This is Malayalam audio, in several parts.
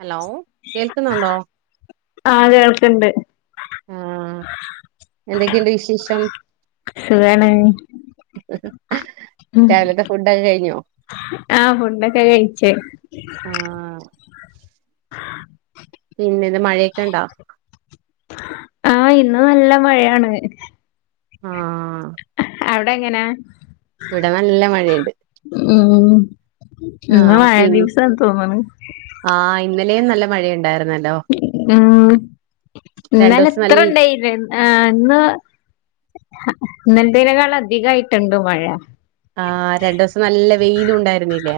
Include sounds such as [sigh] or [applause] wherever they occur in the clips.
ഹലോ കേൾക്കുന്നുണ്ടോ. ആഹ് കേൾക്ക്ണ്ട് ആ എന്തൊക്കെയുണ്ട് വിശേഷം. സുഖാണ്. ഉം രാവിലത്തെ ഫുഡൊക്കെ കഴിഞ്ഞോ ആ ഫുഡൊക്കെ കഴിച്ചേ. ആഹ് പിന്നെ ഇന്ന് മഴയൊക്കെ ഇണ്ടാ? ആ ഇന്ന് നല്ല മഴയാണ്. ആ ആ.... അവിടെ എങ്ങനാ? ഇവിടെ നല്ല മഴയുണ്ട്. ഉം ഇന്ന് ആഹ് മഴ പി ദിവസം ആന്നു തോന്നുന്നു ലയും നല്ല മഴയുണ്ടായിരുന്നു. ഉ ആ രണ്ടു ഇന്നലെ ദിവസം ഇത്ര നല്ല ഉണ്ടായിരിന്ന ആ ഇന്ന് ഇന്നലെത്തെരകാൾ അധികമായിട്ടുണ്ടോ മഴ. ആഹ് രണ്ടു ദിവസം നല്ല വെയിലും ഉണ്ടായിരുന്നില്ലേ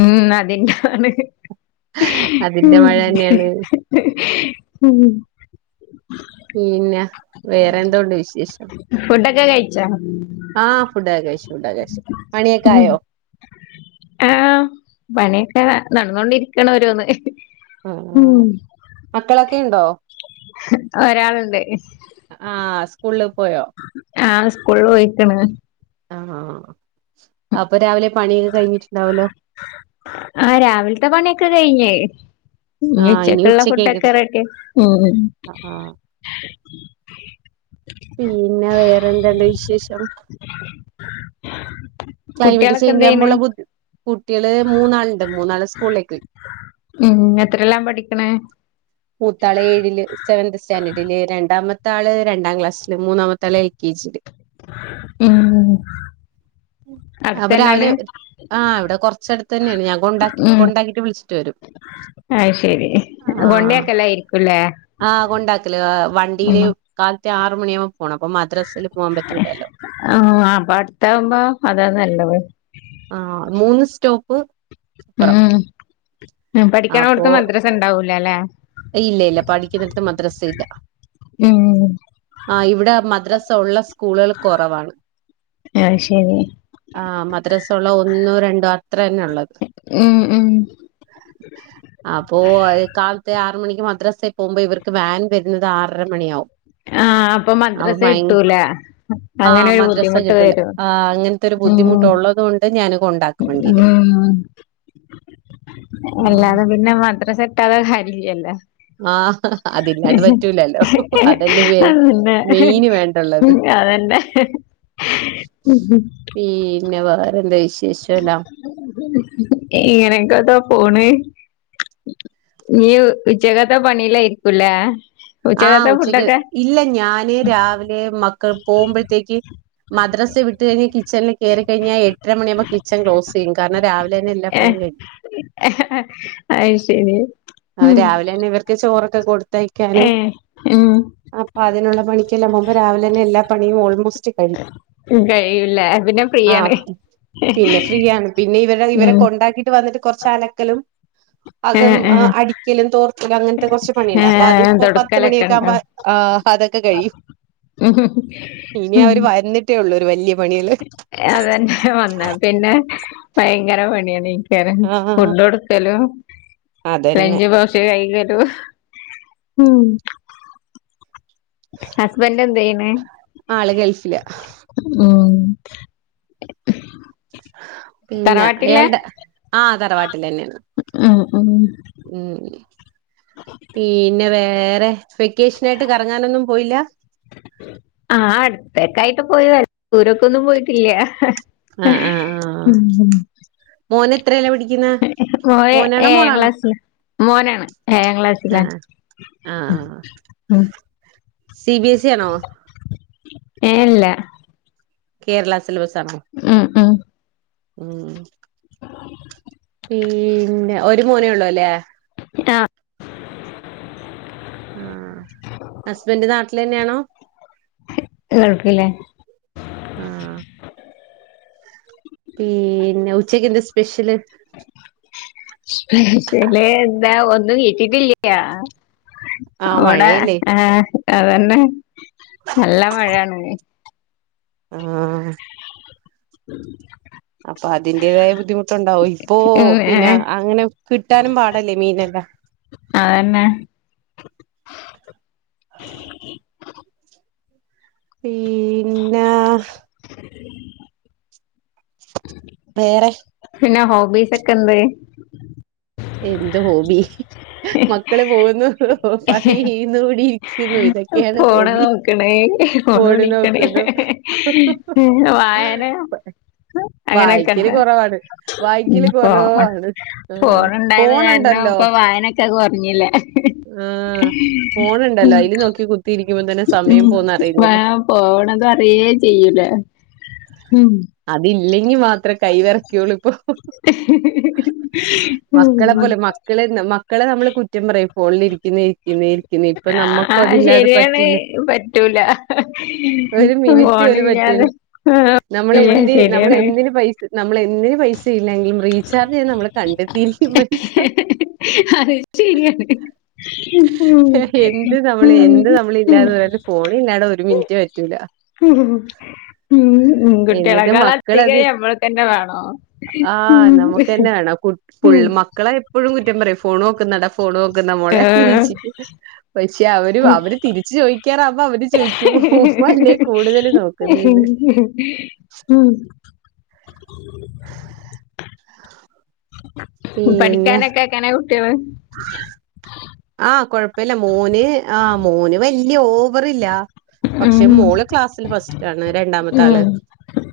ഉം അതിന്താണ്? അതിന്റെ മഴ തന്നെയാണ് [unintelligible] പിന്നെ വേറെ എന്തോണ്ട് വിശേഷം. [inaudible] കഴിച്ച ആ ഫുഡൊക്കെകയ്ച്ചു ഫുഡൊക്കെകയ്ച്ചു പണിയൊക്കെ ആയോ? ആ പണിയൊക്കെ നടന്നോണ്ടിരിക്കണ ഒരോന്ന്. മക്കളൊക്കെ ഉണ്ടോ? ഒരാളുണ്ട് ആ സ്കൂളിലും ആ സ്കൂളില പോയിരിക്കണ അവൻ. ആണോ അപ്പൊ രാവിലെ പണിയൊക്കെ കഴിഞ്ഞിട്ടുണ്ടാവല്ലോ ആ രാവിലത്തെ പണിയൊക്കെ കഴിഞ്ഞേ ഇനി ആഹ് ച്ചക്കുള്ള ഉച്ചക്കേക്കത് ഫുട്ടൊക്കെ റെഡി ആഹ് ആഹ് പിന്നെ വേറെന്തുണ്ട് വിശേഷം ക്ലൈമറ്റ് കുട്ടികളൊക്കെ ചേഞ്ച് എന്ത് ആവുമ്പോ ചെയ്യണ് ഉള്ള ബുദ്ധി കുട്ടികള് മൂന്നാളുണ്ട് മൂന്നാള് സ്കൂളിലേകോയ് എത്രല്ലാം പഠിക്കണ് മൂത്താള ഏഴില് സേവൻത് സ്റ്റാൻഡേർഡില് രണ്ടാമ ആള് രണ്ടാം ക്ലാസ്സില് മൂന്നാമത്തെ ആള് എൽ കെ ജിയില്. ഉം അപ്പൊ അടുത്തന്നാണ്? രാവിലെ ആഹ് ഇവിടെ കുറച്ചടത്ത് തന്നെയാണ് ഞാൻ കൊണ്ടാക്കിട്ട് വിളിച്ചിട്ട് വരും. ആഹ ശരി കൊണ്ടെക്ക ആഹ കൊണ്ടാക്കലേ വണ്ടിയില് ഉം കാലത്തെ ആറ മണിയാവും പോണ അപ്പ മദ്രാസിൽ പോവാൻ പറ്റൂലല്ലോ. ആഹ് അപ്പൊ അടുത്താവുമ്പോ അതാ നല്ലത് ആ മൂന്ന് സ്റ്റോപ്പ് പ്പറം. പഠികണ്ണോട്ത് മദ്രസ ണ്ടാവൂലല്ലെ? ഇല്ല ഇല്ല പഠിക്കുന്നിടത്ത് മദ്രാസ ഇല്ല ഉം ആ ഇവിടെ മദ്രാസ് സ്കൂളുകൾ കുറവാണ്. അത് ശരി ആഹ് മദ്രാസ ഉള്ള ഒന്നോ രണ്ടോ അത്ര തന്നെ ഉള്ളത് ഉം ഉം അപ്പൊ അ കാൽ മ മണിക്ക് മദ്രാസൽ പോകുമ്പോ ഇവർക്ക് വൻ വരുന്നത് ആറരണിയാവും. ആഹ് ആഹ് അപ്പൊ മദ്രസ ഇട്ടൂല ആഹ് അങ്ങനെരു മദ്രസ ബുദ്ധിമുട്ട് വരും. ഉള്ളതുകൊണ്ട് ഞാൻ കൊണ്ടാക്കും ഉ വണ്ടിയില് ആഹ് എല്ലതും പിന്നെ മന്ത്രസട്ടതെ ഇല്ലയല്ല ആഹ് അതില്ലാണ്ട് പറ്റൂലല്ലോ അതല്ലേ വേ അന്നെ മെയിന് അതന്നെ പിന്ന വേറെ ഇങ്ങനെക്കതാ പോണ് നീ ച്ചക്കത്ത പണില്ല ഇരികുല്ലേ? ആഹ ഉച്ചക്ക് ഇല്ല ഞാന് രാവിലെ മക്കൾ പോകുമ്പോഴത്തേക്ക്. മദ്രാസെ വിട്ട് കഴിഞ്ഞ കിച്ചനിൽ കയറ കഴിഞ്ഞാൽ എട്ടര മണിയാവുമ്പോ കിച്ചൺ ക്ലോസ് ചെയ്യും കാരണം രാവിലെ തന്നെ എല്ലാ പണിയും കഴിയും അ ശരി അ ഉം രാവിലെന്നെ ഇവർക്ക് ചോറൊക്കെ കൊടുത്ത ഏ കാനും ഉം അപ്പ അതിനുള്ള പണിക്കല്ലാംകുമ്പ രാവിലെ തന്നെ എല്ലാ പണിയും ഓൾമോസ്റ്റ് കഴി കഴയൂല്ല പിന്നെ ഫ്രീയാണ് പിന്നെ ഫ്രീ ആണ് പിന്നെ ഇവരെ ഇവരെ ഉം കൊണ്ടാക്കിട്ട് വന്നിട്ട് കുറച്ച് അലക്കലും ഉം അകം ഉം അടിക്കലും തോർത്തലും അങ്ങനത്തെ കുറച്ച് പണിയുണ്ട അപ്പൊ അത്പ്പോ തൊടക്കലൊക്കെ പത്തുമണിയൊക്കെ ഉണ്ടോ ആകുമ്പോ ആ അതൊക്കെ കഴിയും ഇനി ഉം അവര് വരന്നിട്ടേ ഉള്ളൂ ഒരു വല്യ അതന്നെ വന്ന പിന്നെ ഭയങ്കര പണിയണ് ആ ഫുഡ് എടുക്കലും അതന്നെ ലഞ്ച് പോക്സ് കൈകലും. ഉം ഹസ്ബൻറ് എന്തീയ്ണ് ആള് ഗൾഫില് പിന്നെ തറവാട്ടിലാ ഇയാൾടെ ആ തറവാട്ടിൽ തന്നെയ ഉം ഉം ഉം പിന്നെ വേറെ? വെക്കേഷന ആയിട്ട് കറങ്ങാനൊന്നും പോയില്ല? പോയ ദൂരൊക്കെ ഒന്നും പോയിട്ടില്ല ആ ആ ആ മോന് എത്രേലാ പഠിക്കുന്നെ ഏ മോനാണോ എഴാ മോളാണോ ഗ്ലാസിൽ മോനാണ് ഏഴാം ക്ലാസില ആ ആ മ് സി ബിഎസ് ഇ ആണോ ഏ ല്ല കേരള സിലബസാണോ ഉം ഉം പിന്നെ ഒരു മോനേ ഉള്ളൂല്ലേ ആ ആഹ ഹസ്ബൻഡ് നാട്ടിൽ തന്നെയാണോ ഗൾഫില ആ പിന്നെ ഉച്ചക്ക്ന്ത സ്പെഷ്യൽ സ്‌പെഷ്ല് എന്താ ഒന്നും കിട്ടിട്ടില്ല ആ അവിടെ മഴയല്ലേ അതന്നെ നല്ല മഴയാണ് ആഹ ഉ അപ്പൊ അതിന്റെതായ ബുദ്ധിമുട്ടുണ്ടാവും ഇപ്പൊ ഉം പിന്നെ ഏഹ് അങ്ങനെ കിട്ടാനും പാടല്ലേ മീനെല്ലാം തന്നെ പിന്നെ വേറെ പിന്നെ ഹോബിസ് ഒക്കെ എന്ത് എന്ത് ഹോബി മക്കള് പോകുന്നു പണി ചെയ്യുന്നു [unintelligible] ക്കെയാണ് ഫോണ് ഹോബി നോക്കണ് ഫോണ് നോക്കുന്നു വായന അങ്ങനെയൊക്കെ വായിക്കല് ഇണ്ട കൊറവാണ് വായിക്കല് ഇപ്പൊ കുറവാണ് ആ ഫോൺ ഫോ ഉണ്ടായത് കാരണം ഫോണണ്ടല്ലോ ഇപ്പൊ വായനൊക്കെ കൊറഞ്ഞില്ലേ ആ ഫോൺ ഉണ്ടല്ലോ അയില് നോക്കി കുത്തിയിരിക്കുമ്പോ തന്നെ ഉം സമയം പോന്ന വേ അറിയുന്നില്ല പോവണത അറിയേ ചെയ്യൂലാ ഉം ഇല്ലെങ്കി മാത്രമേ കൈ വിറക്കോള്ളൂ ഇപ്പൊ മക്കളെ ഉം പോലെ മക്കള മക്കളെ നമ്മള് കുറ്റം പറയും ഫോണിൽ ഇരിക്കുന്ന ഇരിക്കുന്നൽ ആഹ ശരിയാണ് പറ്റൂല ഒരു ഫോണില്ല തെ ആ നമ്മളെന് നമ്മളെന്തിന് പൈസ നമ്മളു എന്തിനു പൈസ ഇല്ലെങ്കിലും റീചാർജ് ചെയ്യ നമ്മള് കണ്ടെത്തിയിരിക്കും പൈസ അതെ ശരിയാണ് ഫോണ ഇല്ലാതെ ഒരു മിനിറ്റ് പറ്റൂല എന്നിട്ട് ഉകുട്ടികളക്കാള അധികം മക്കളത് നമ്മൾ തന്നെ വേണോ ആഹ് ഉം നമുക്കതന്നെ ഉം വേണം മക്കളെ എപ്പോഴും കുറ്റം പറയും ഫോൺ നോക്കുന്നട ഫോൺ ക്കുന്നു മോളന്ന് ഏഹ് വച്ചി പക്ഷെ അവര് അവര് തിരിച്ചു ചോയി ക്കാറാ അ്പൊ അവര് ചോയ്ക്കു ഉമ്മ അല്ലേ കൂടുതല് നോക്കുന്നന്ന് ഉം പിന്നെ പഠിക്കാനൊക്കെക്കനെ കുട്ടികള് ആഹ കൊഴപ്പില്ല മോന് ആഹ് മോന് വല്യ ഓ വറില്ല പക്ഷെ ഉം മോള് ക്ലാസ്സില് ഫസ്റ്റ് ആണ് രണ്ടാമത്തെ ആള് ഉം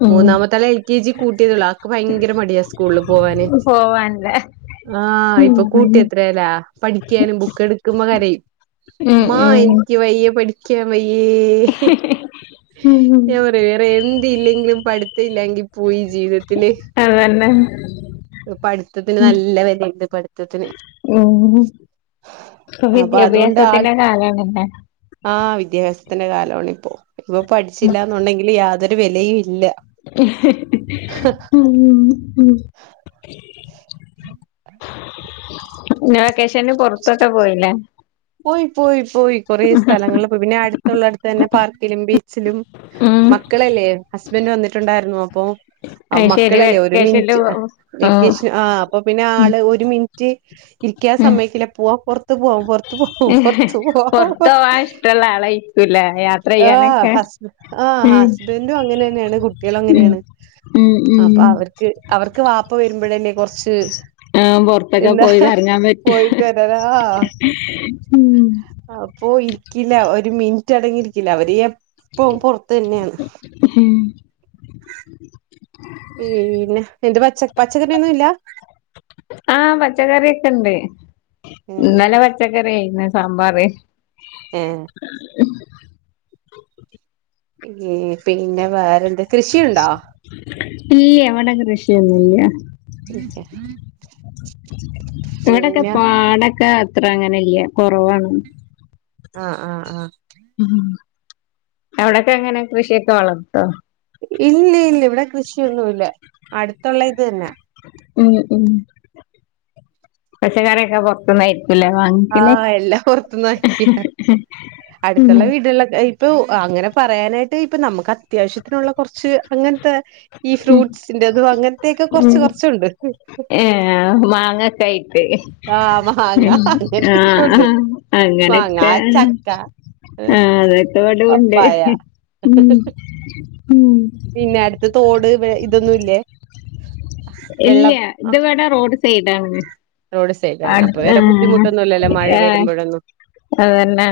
ഉം മൂന്നാമത്താല എൽ കെ ജി കൂട്ടിയതള്ളു ആക്ക് ഭയങ്കര മടിയാ സ്കൂളിൽ പോവാന് പോവാൻല്ലേ ആഹ് ഉം ഇപ്പൊ കൂട്ടി എത്രല്ല പഠിക്കാനും ബു ക്കു മ്മ കരയും ഉം മ്മാ ഉം എനിക്ക് വയ്യ പഠിക്കാൻ വയ്യ ഉം ഏ പറ വേറെ എന്ത് ഇല്ലെങ്കിലും പഠത്ത ഇല്ലങ്കി പോയി ജീവിതത്തില്. അതന്നെ പഠിത്തത്തിന് നല്ല വിലയ്ണ്ട് പഠിത്തത്തിന്. ഉം ഇപ്പൊ അപ്പൊ അതുകൊണ്ട് ആൾ, വിദ്യാഭ്യാസത്തിന്റെ കാലാണല്ലേ ആ വിദ്യാഭ്യാസത്തിന്റെ കാലവാണ്. ഇപ്പൊ പഠിച്ചില്ല എന്നുണ്ടെങ്കില് യാതൊരു വിലയും ഇല്ല. ഉം. ഉം. [unintelligible] വെക്കേഷന് പൊറത്തോക്കെ പോയിലേ. പോയി പോയി പോയി കൊറേ സ്ഥലങ്ങളിൽ പോയി പിന്നെ അടുത്തുള്ള അടുത്ത് തന്നെ പാർക്കിലും ബീച്ചിലും. ഉം മക്കളല്ലേ ഹസ്ബൻഡ് വന്നിട്ടുണ്ടായിരുന്നോ അപ്പൊ. ആ അത് ശരി മക്കളല്ലേ ഒരു വെക്കേഷനില് മിനിറ്റ് വെക്കേഷൻ ആഹ് അപ്പൊ പിന്നെ ആള് ഒരു മിനിറ്റ് ഇരിക്കാൻ സമ്മയ്ക്കൂല്ല പോവാ പൊറത്ത് പോവാ പൊറത്ത് പോവാ പൊറത്ത് പോവാ പൊറത്ത് പോവാൻ [unintelligible] ഇഷ്ടള്ള ആളായിരിക്കൂല്ലേ യാത്ര ചെയ്യാനൊക്കെ ഹസ്. ആഹ് ഉം ഹസ്ബൻഡും അങ്ങനെന്നെയാണ് കുട്ട്യേളും ഉം അങ്ങനെയാണ്. ഉം അപ്പൊ ഉം അവർക്ക് അവർക്ക് വാപ്പ വരുമ്പോഴല്ലേ കൊറച്ച്. ആം പൊർത്തൊക്കെ എന്താ പോയി കറങ്ങാൻ പറ്റി. പോയിട്ട് വരാനാ അപ്പൊ ഇരിക്കില്ല ഒരു മിനി റ്റടങ്ങിയിരിക്കില്ല അവര് എപ്പം പൊർത്തെന്നെണ്. [unintelligible] പിന്നെ, എന്ത് പച്ച പച്ചക്കറിയൊന്നും ഇല്ലാ. ആഹ് പച്ചക്കറിയൊക്കെ ഇണ്ട് ഇന്നലെ പച്ചക്കറി ആയിര്ന്ന് സാമ്പാറ്. ഏഹ് ഉം പിന്നെ, വേറെന്താ കൃഷിയ്ണ്ടോ? ഇല്ല്യ, ഇവ്ടെ കൃഷിയൊന്നുല്ല്യ. ഇവ്ടൊക്കെ പിന്നെ പാടൊക്കെ. അത്ര അങ്ങനെല്ല്യ കൊറവാണ്. ആഹ് ആഹ് ആഹ്. ഉം അവിടൊക്കെ എങ്ങനെ കൃഷിയൊക്കെ വളർത്തോ? ഇല്ല്യ ഇല്ല്യ ഇവിടെ കൃഷിയൊന്നുല്ല്യ അടുത്തുള്ള ഇത് തന്നെ. ഉം ഉം പച്ചക്കറിയൊക്കെ പൊറത്ത്ന്ന ആഹ് എല്ലാം പൊറത്ത്ന്നാക്കിയ, ഉം അട്ത്ത്ള്ള വീടേളൊ പ്പു അങ്ങനെ പറയാനായിട്ട് ഇപ്പൊ നമ്മക്ക് അത്യാവശ്യത്തിനുള്ള കുറച്ച് അങ്ങൻ ത്തെ. ഈ ഫ്രൂട്ട്സിന്റെതും അങ്ങനത്തെയൊക്കെ കൊറച്ച് ഉം കൊറച്ച്ണ്ട്. ഏഹ് മാങ്ങക്കെയ് തെ ആഹ് മാങ്ങ അങ്ങനത്തെയൊക്കെ ഉണ്ട് ആഹ് മാങ്ങ അങ്ങനൊക്കെണ് ചക്ക ആഹ് അതൊക്കെ ഇവ്ടൂണ്ട്. പപ്പായ പിന്നെ അടുത്ത് തോട്, വെ ഇതൊന്നും ഇല്ലേ. ഇല്ല്യ, ഇത് ഇവടെ റോഡ് സൈഡാണ്. റോഡ് സൈഡാണ് അപ്പൊ വേറെ [unintelligible] ബുദ്ധിമുട്ടൊന്നുല്ലല്ലോ മഴ ഏഹ് [unintelligible] വരുമ്പോഴൊന്നും അതന്നെ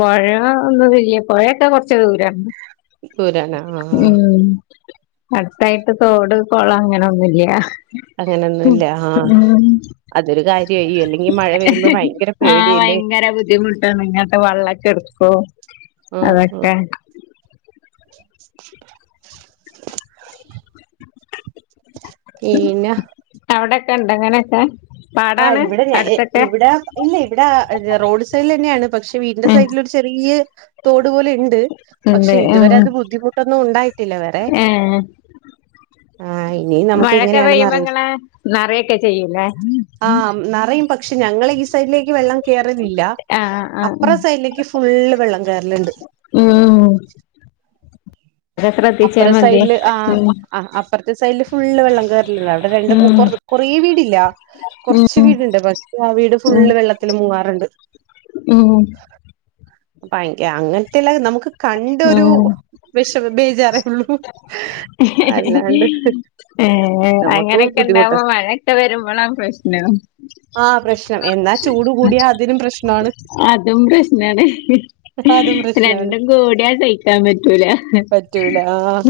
പൊഴ ഒന്നുല്ല്യ, പൊഴയൊക്കെ കൊറച്ച് ദൂരാണ്. ദൂരാണ് ആ ആ ഉം, അടുത്തായിട്ട് തോട് കൊളം അങ്ങനൊന്നുല്ല്യ. അങ്ങനൊന്നുല്ല ആ അതൊരു കാര്യായി അല്ലെങ്കി മഴ വരുമ്പോ ഭയങ്കര ആഹ് പേടിയല്ലേ ഭയങ്കര ബുദ്ധിമുട്ടാണ് ഇങ്ങക്ക് വെള്ളക്കെ എടു ഓഹ് ആ ആ അതെക്കെ. [unintelligible] കണ്ട് അങ്ങനെക്ക ആഹ് ഇവിടെ ഞ ഇ ഇവിട ഇല്ല ഇവിട റോഡ് സൈഡില് തന്നെയാണ് പക്ഷെ വീടിന്റെ ഉം സൈഡില് ഒരു ചെറിയ തോടു പോലെ ഇണ്ട്. പക്ഷെ ഉണ്ട് ഉം ഇതുവരെ അത് ബുദ്ധിമുട്ടൊന്നും ഉണ്ടായിട്ടില്ല വേറെ. ഏ ആ ഇനി നമുക്ക് മഴേക്ക എങ്ങനെയാണെന്ന് പെയ്യുമ്പോ അറിയില്ല ഇങ്ങളെ നെറയേക്ക ചെയ്യൂലേ. ആഹ് നെറയും പക്ഷെ ഞങ്ങളെ ഈ സൈഡിലേക്ക് വെള്ളം കേറലില്ല. ആ ആ ഉം അപ്പറം സൈഡിലേക്ക് ഫുള്ള് വെള്ളം കേയറലുണ്ട് [inaudible] അത് ശ്രദ്ധിച്ചാ അപ്പറ മതി സൈഡിൽ ആഹാ ഉം അഹ് അപ്പ അപ്പറ സൈഡിൽ ഫുൾ വെള്ളം കയറാലുണ്ട് അവിടെ രണ്ട് ഉം പുകോർതെ കൊറേവീടുണ്ട് വീില്ല കുറച്ച് ഉം വീടുണ്ട് പക്ഷെ ആ വീട് ഉം ഫുള്ള് വെള്ളത്തില് മുൂങ്ങാറുണ്ട് ഉം അപ്പ ഭയങ്ക അങ്ങനത്തെല്ല നമുക്ക് കണ്ടൊരു ഉം വിഷമ ബേജാറേ ഉള്ളൂ അല്ലാണ്ട് ഏ നമുക്ക് അങ്ങനെയൊക്കെ ബുദ്ധിമുട്ടാ ഇണ്ടാവുമ്പോ മഴയൊക്കെ വരുമ്പോളാ പ്രശ്നം ആഹ പ്രശ്നം എന്നാ ചൂട് കൂടിയാ അതിനും പ്രശ്നമാണ് അതും പ്രശ്നാണ് രണ്ടും കോടി തയ്ക്കാൻ പറ്റൂല പറ്റൂല ആഹ്